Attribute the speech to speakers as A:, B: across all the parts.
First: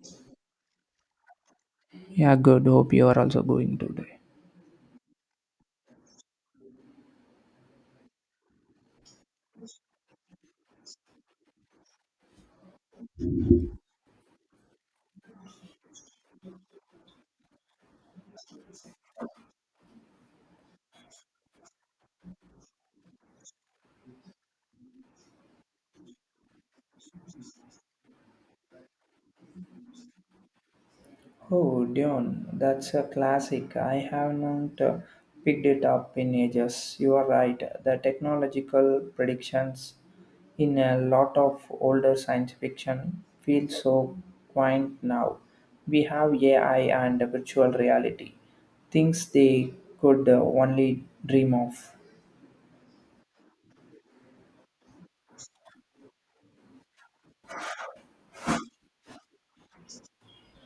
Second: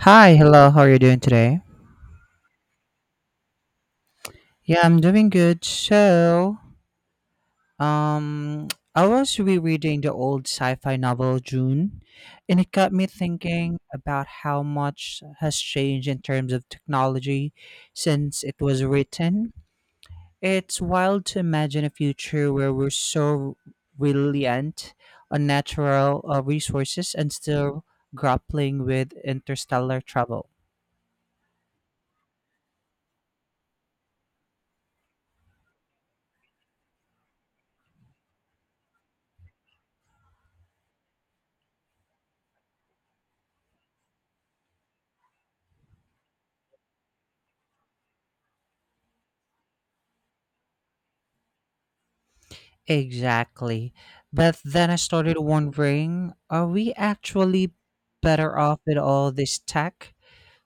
A: Hi, hello. How are you doing today?
B: Yeah, good. Hope you are also going today.
A: Yeah, I'm doing good. Um, I was rereading the old sci-fi novel June, and it got me thinking about how much has changed in terms of technology since it was written. It's wild to imagine a future where we're so reliant on natural resources and still grappling with interstellar travel.
B: Oh, Dion, that's a classic. I haven't picked it up in ages. You are right. The technological predictions in a lot of older science fiction feel so quaint now. We have AI and virtual reality, things they could only dream of.
A: Exactly. But then I started wondering, are we actually better off with all this tech?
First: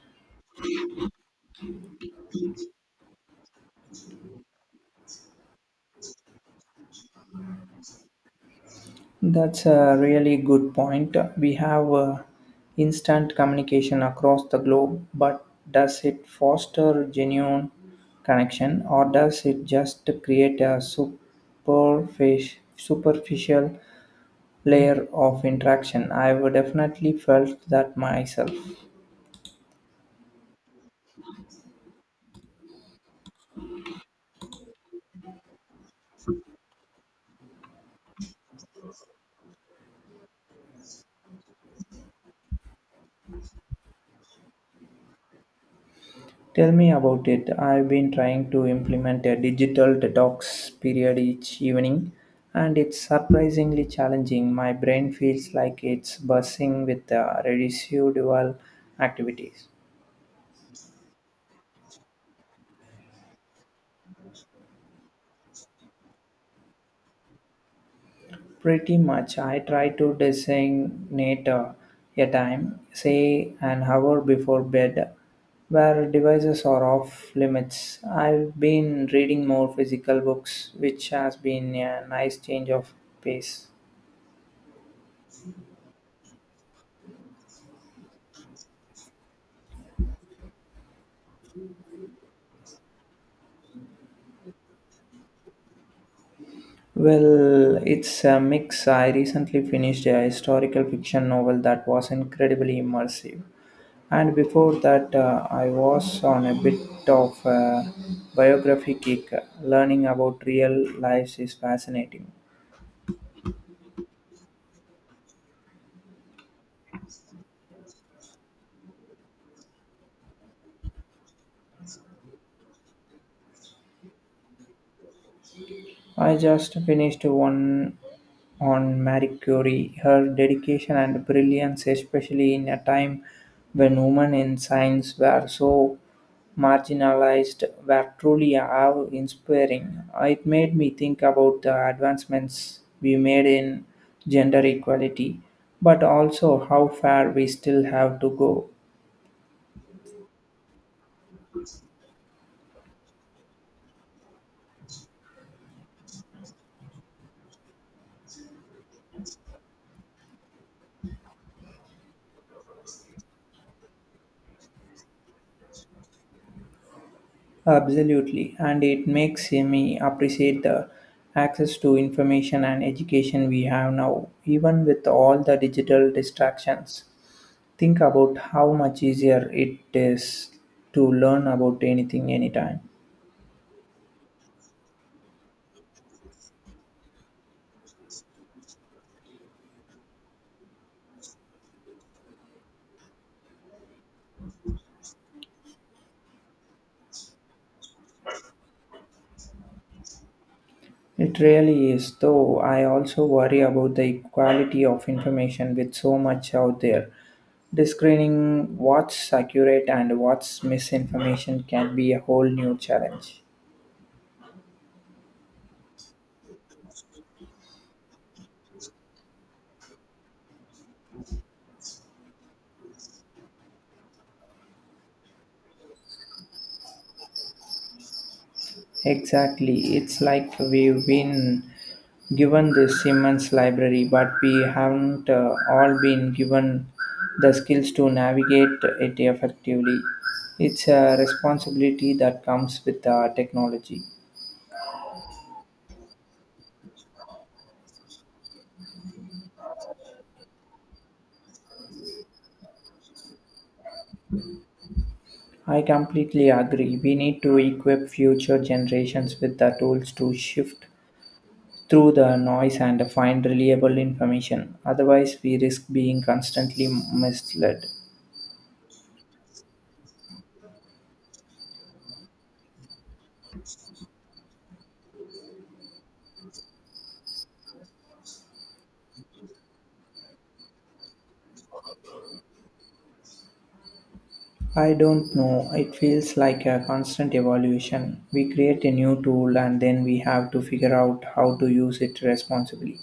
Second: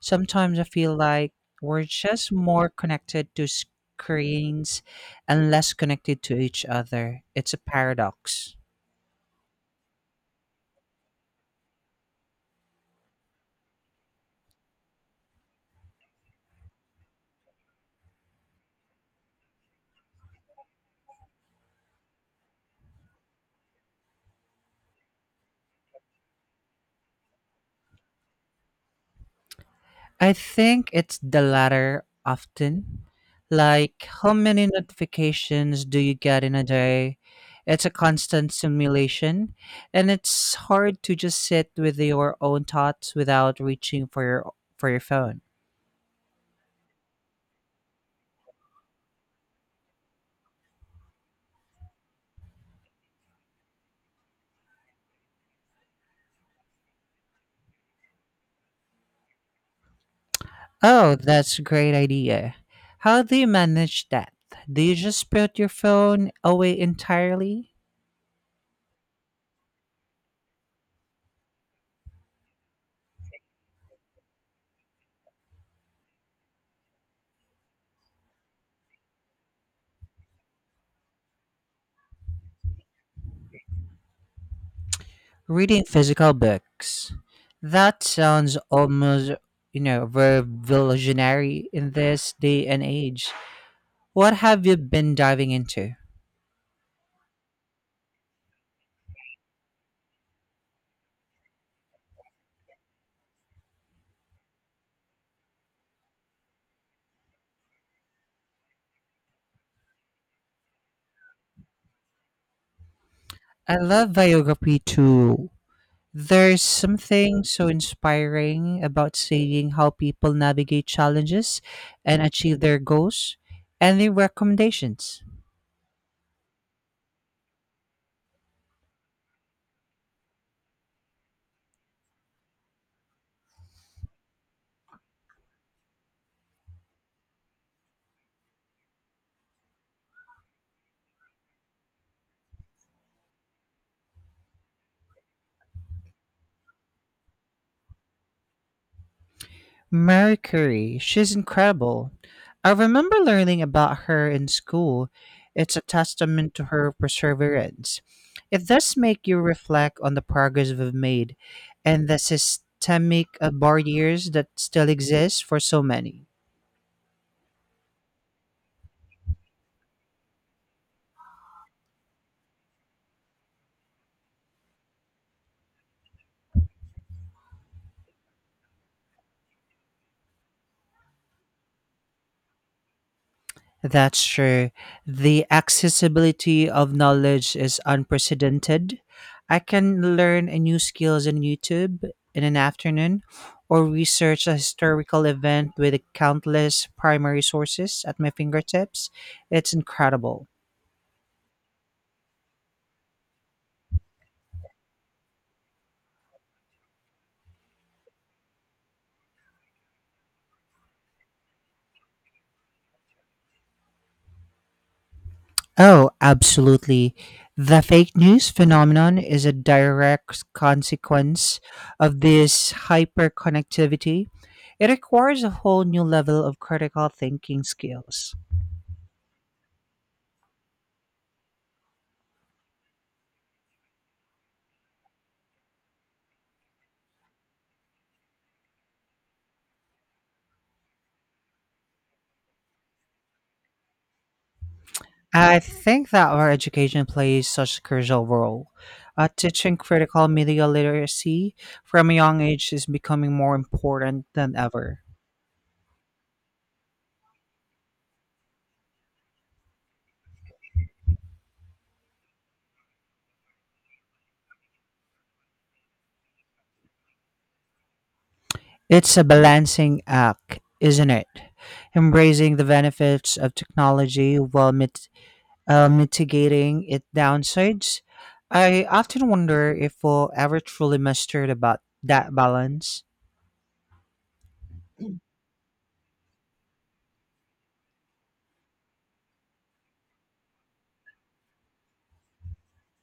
A: Sometimes I feel like we're just more connected to screens and less connected to each other. It's a paradox.
B: That's a really good point. We have instant communication across the globe, but does it foster genuine connection or does it just create a superficial layer of interaction? I've definitely felt that myself.
A: I think it's the latter often. Like, how many notifications do you get in a day? It's a constant simulation, and it's hard to just sit with your own thoughts without reaching for your phone.
B: Tell me about it. I've been trying to implement a digital detox period each evening, and it's surprisingly challenging. My brain feels like it's buzzing with residual activities.
A: Oh, that's a great idea. How do you manage that? Do you just put your phone away entirely?
B: Pretty much, I try to designate a time, say an hour before bed, where devices are off limits. I've been reading more physical books, which has been a nice change of pace.
A: Reading physical books. That sounds almost, you know, revolutionary in this day and age. What have you been diving into?
B: Well, it's a mix. I recently finished a historical fiction novel that was incredibly immersive. And before that, I was on a bit of a biography kick. Learning about real lives is fascinating.
A: I love biography too. There's something so inspiring about seeing how people navigate challenges and achieve their goals. Any recommendations?
B: I just finished one on Marie Curie. Her dedication and brilliance, especially in a time when women in science were so marginalized, were truly awe inspiring. It made me think about the advancements we made in gender equality, but also how far we still have to go.
A: Mercury, she's incredible. I remember learning about her in school. It's a testament to her perseverance. It does make you reflect on the progress we've made and the systemic barriers that still exist for so many.
B: Absolutely, and it makes me appreciate the access to information and education we have now, even with all the digital distractions. Think about how much easier it is to learn about anything anytime.
A: That's true. The accessibility of knowledge is unprecedented. I can learn a new skills on YouTube in an afternoon or research a historical event with countless primary sources at my fingertips. It's incredible.
B: It really is, though I also worry about the equality of information with so much out there. Discerning what's accurate and what's misinformation can be a whole new challenge.
A: Oh, absolutely. The fake news phenomenon is a direct consequence of this hyperconnectivity. It requires a whole new level of critical thinking skills.
B: Exactly. It's like we've been given this immense library, but we haven't all been given the skills to navigate it effectively. It's a responsibility that comes with technology.
A: I think that our education plays such a crucial role. Teaching critical media literacy from a young age is becoming more important than ever.
B: I completely agree. We need to equip future generations with the tools to shift through the noise and find reliable information. Otherwise, we risk being constantly misled.
A: It's a balancing act, isn't it? Embracing the benefits of technology while mitigating its downsides. I often wonder if we'll ever truly master about that balance.
B: I don't know. It feels like a constant evaluation. We create a new tool and then we have to figure out how to use it responsibly.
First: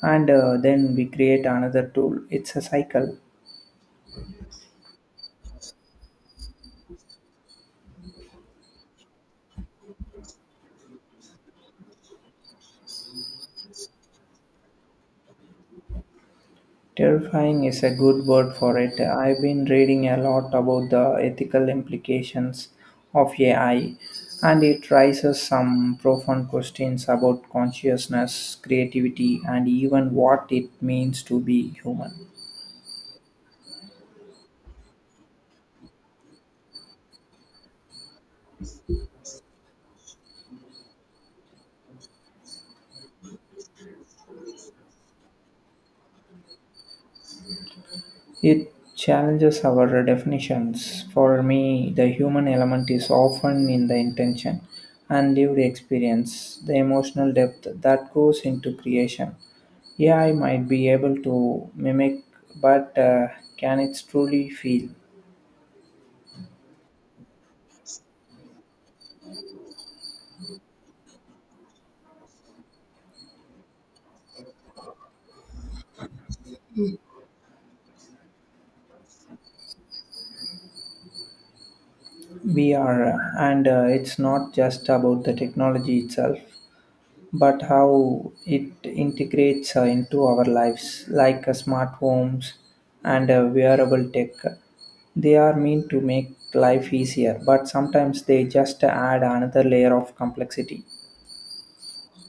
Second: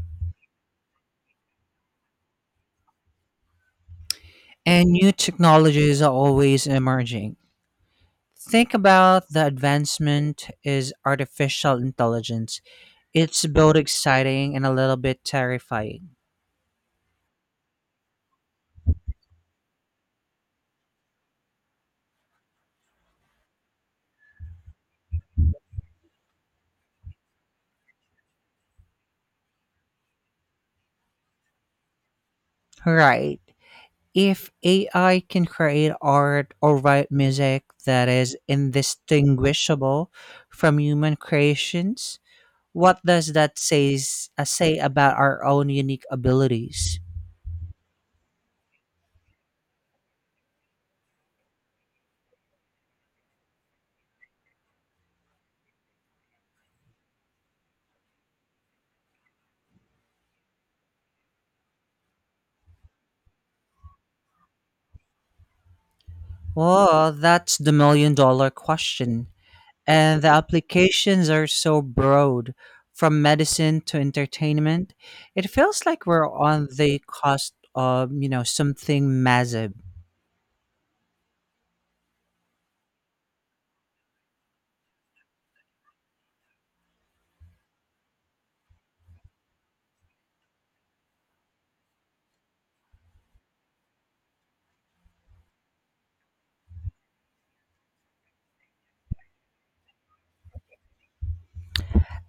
B: And then we create another tool. It's a cycle.
A: And new technologies are always emerging. Think about the advancement is artificial intelligence. It's both exciting and a little bit terrifying.
B: Terrifying is a good word for it. I've been reading a lot about the ethical implications of AI, and it raises some profound questions about consciousness, creativity, and even what it means to be human.
A: Right. If AI can create art or write music that is indistinguishable from human creations, what does say about our own unique abilities?
B: It challenges our definitions. For me, the human element is often in the intention and lived experience, the emotional depth that goes into creation. AI might be able to mimic, but can it truly feel?
A: Well, that's the million-dollar question. And the applications are so broad, from medicine to entertainment, it feels like we're on the cost of, you know, something massive.
B: We are, and it's not just about the technology itself, but how it integrates into our lives, like smart homes and wearable tech. They are meant to make life easier, but sometimes they just add another layer of complexity.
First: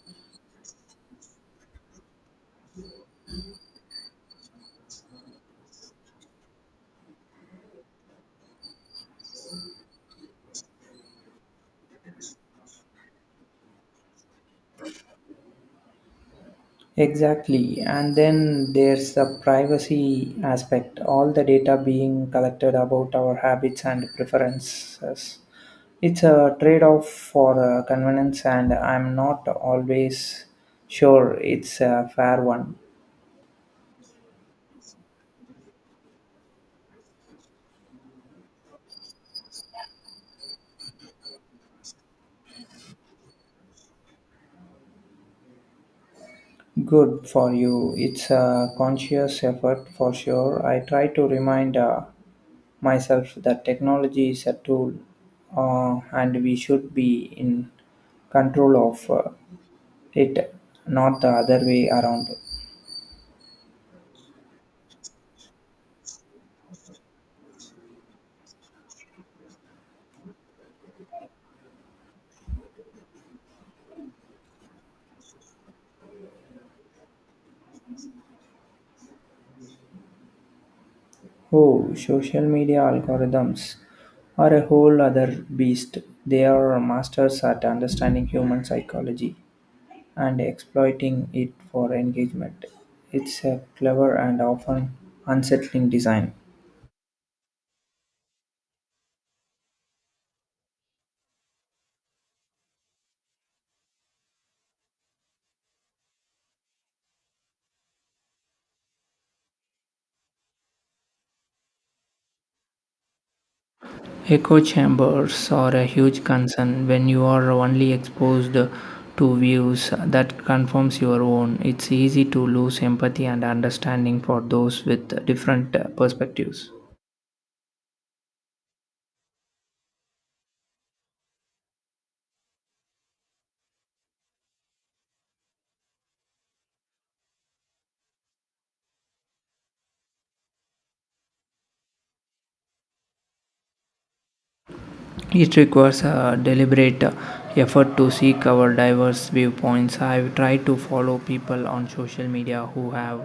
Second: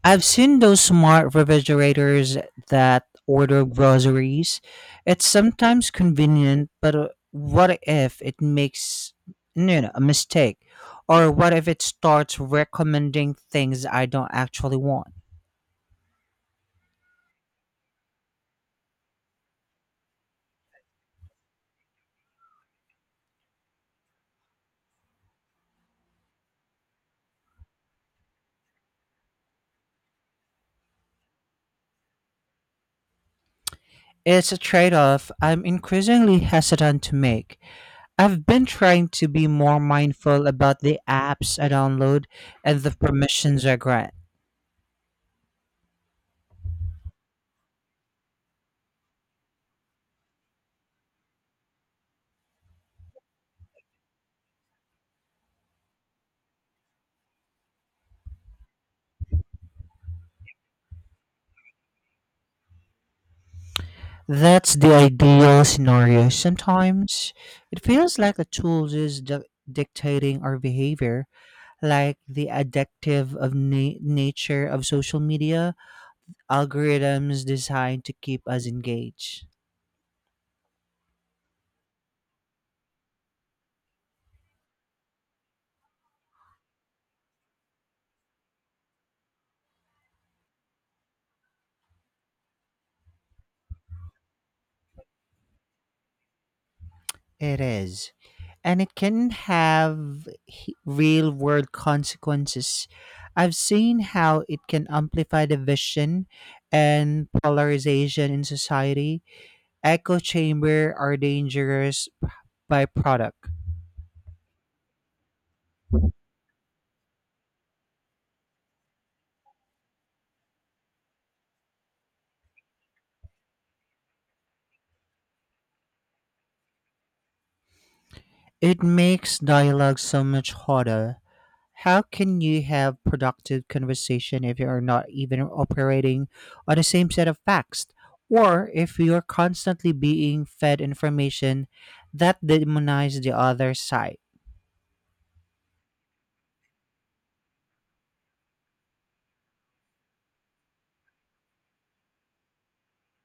A: I've seen those smart refrigerators that order groceries. It's sometimes convenient, but what if it makes, you know, a mistake? Or what if it starts recommending things I don't actually want?
B: Exactly, and then there's the privacy aspect, all the data being collected about our habits and preferences. It's a trade off for convenience, and I'm not always sure it's a fair one.
A: It's a trade off I'm increasingly hesitant to make. I've been trying to be more mindful about the apps I download and the permissions I grant.
B: Good for you. It's a conscious effort for sure. I try to remind myself that technology is a tool, and we should be in control of it, not the other way around.
A: That's the ideal scenario. Sometimes it feels like the dictating our behavior, like the nature of social media, algorithms designed to keep us engaged.
B: Oh, social media algorithms are a whole other beast. They are masters at understanding human psychology and exploiting it for engagement. It's a clever and often unsettling design.
A: It is. And it can have real world consequences. I've seen how it can amplify division and polarization in society. Echo chamber are dangerous byproduct.
B: Echo chambers are a huge concern when you are only exposed to views that confirms your own. It's easy to lose empathy and understanding for those with different perspectives.
A: It makes dialogue so much harder. How can you have productive conversation if you are not even operating on the same set of facts? Or if you are constantly being fed information that demonize the other side?
B: It requires a deliberate effort to seek our diverse viewpoints. I've tried to follow people on social media who have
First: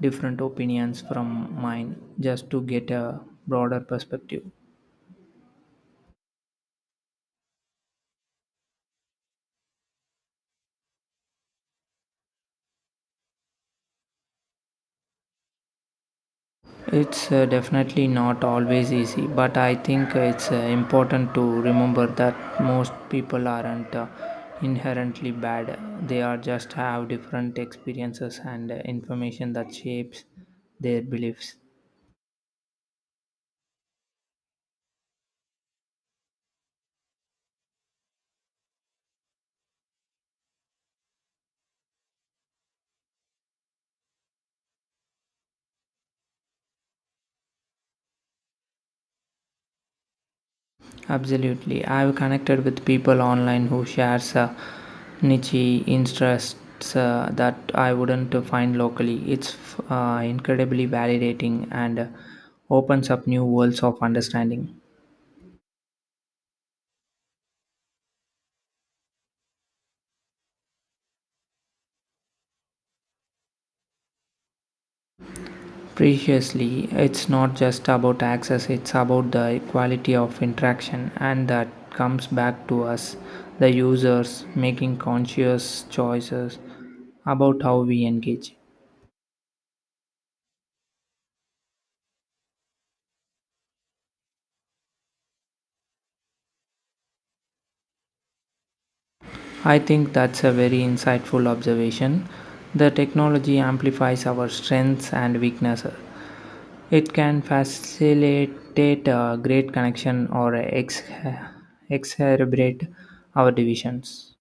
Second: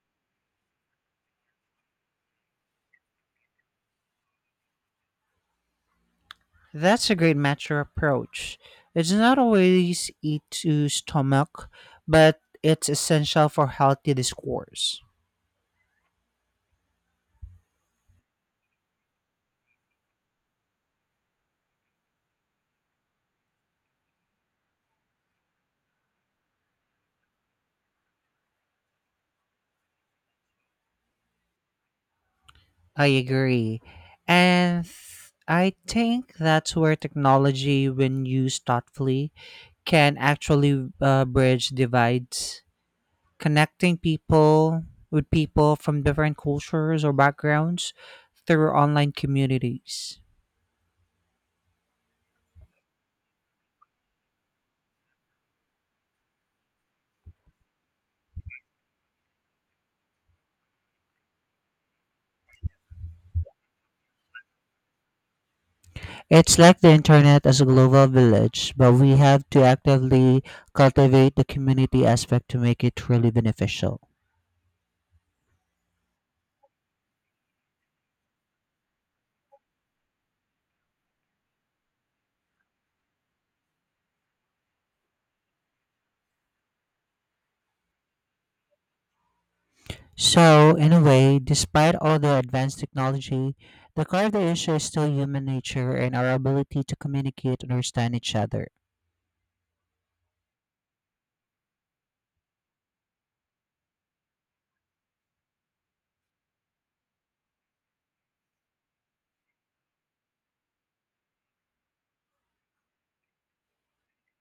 B: different opinions from mine just to get a broader perspective.
A: That's a great mature approach. It's not always eat to stomach, but it's essential for healthy discourse.
B: It's definitely not always easy, but I think it's important to remember that most people aren't inherently bad. They are just have different experiences and information that shapes their beliefs.
A: I agree. And I think that's where technology, when used thoughtfully, can actually bridge divides, connecting people with people from different cultures or backgrounds through online communities.
B: Absolutely. I've connected with people online who shares niche interests that I wouldn't find locally. It's incredibly validating and opens up new worlds of understanding.
A: It's like the internet as a global village, but we have to actively cultivate the community aspect to make it truly beneficial.
B: Preciously, it's not just about access, it's about the quality of interaction, and that comes back to us, the users, making conscious choices about how we engage.
A: So, in a way, despite all the advanced technology, the core of the issue is still human nature and our ability to communicate and understand each other.
B: I think that's a very insightful observation. The technology amplifies our strengths and weaknesses. It can facilitate a great connection or exacerbate our divisions.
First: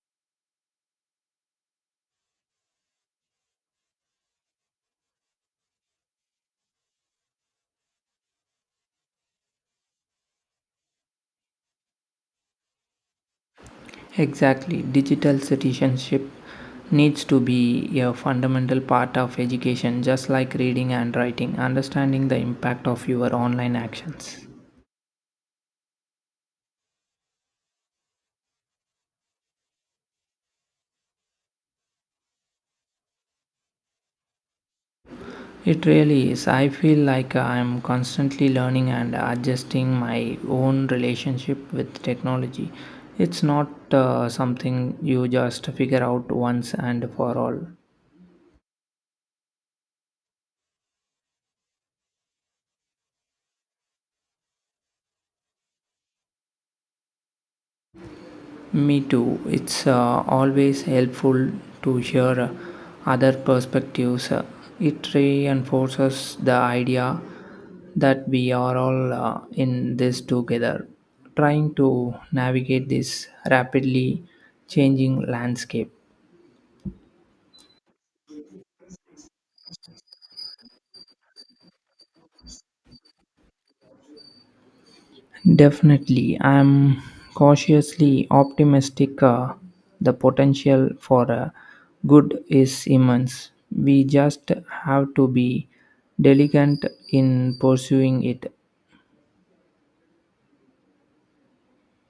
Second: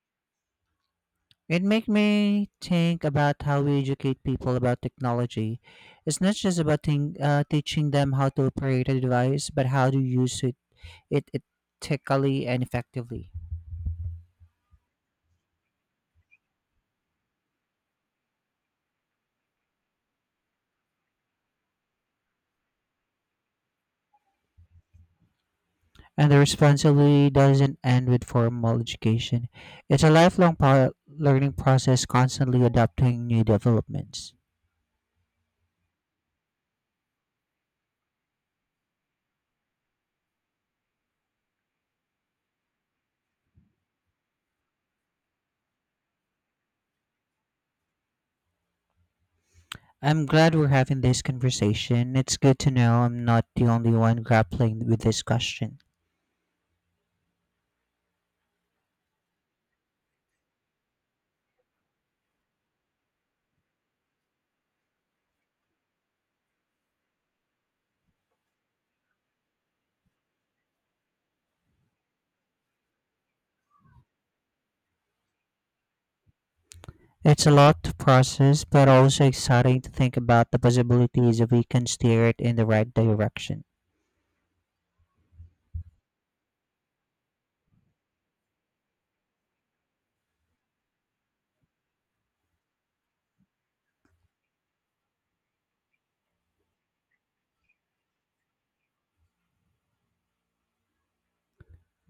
A: It make me think about how we educate people about technology. It's not just about teaching them how to operate a device, but how to use it ethically and effectively.
B: Exactly, digital citizenship needs to be a fundamental part of education, just like reading and writing, understanding the impact of your online actions.
A: And the responsibility doesn't end with formal education. It's a lifelong learning process, constantly adapting new developments.
B: It really is. I feel like I'm constantly learning and adjusting my own relationship with technology. It's not something you just figure out once and for all.
A: I'm glad we're having this conversation. It's good to know I'm not the only one grappling with this question.
B: Me too. It's always helpful to hear other perspectives. It reinforces the idea that we are all in this together, trying to navigate this rapidly changing landscape.
A: It's a lot to process, but also exciting to think about the possibilities if we can steer it in the right direction.
B: Definitely, I'm cautiously optimistic. The potential for good is immense. We just have to be diligent in pursuing it.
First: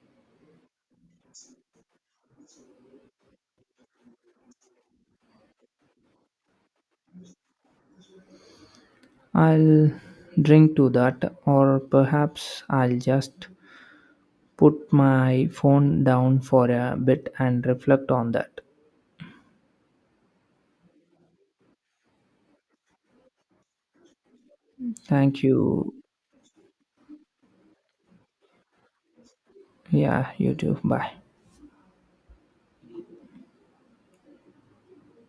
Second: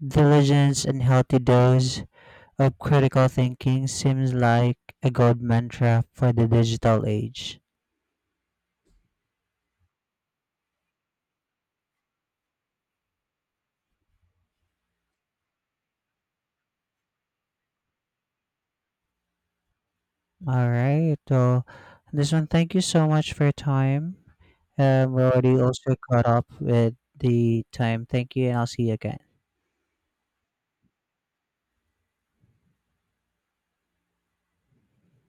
A: Diligence and healthy dose of critical thinking seems like a gold mantra for the digital age.
B: I'll drink to that, or perhaps I'll just put my phone down for a bit and reflect on that.
A: All right. Well, this one, thank you so much for your time. We're
B: Thank
A: already
B: you.
A: also caught up with the time. Thank you, and I'll see you again.
B: Yeah, you too. Bye.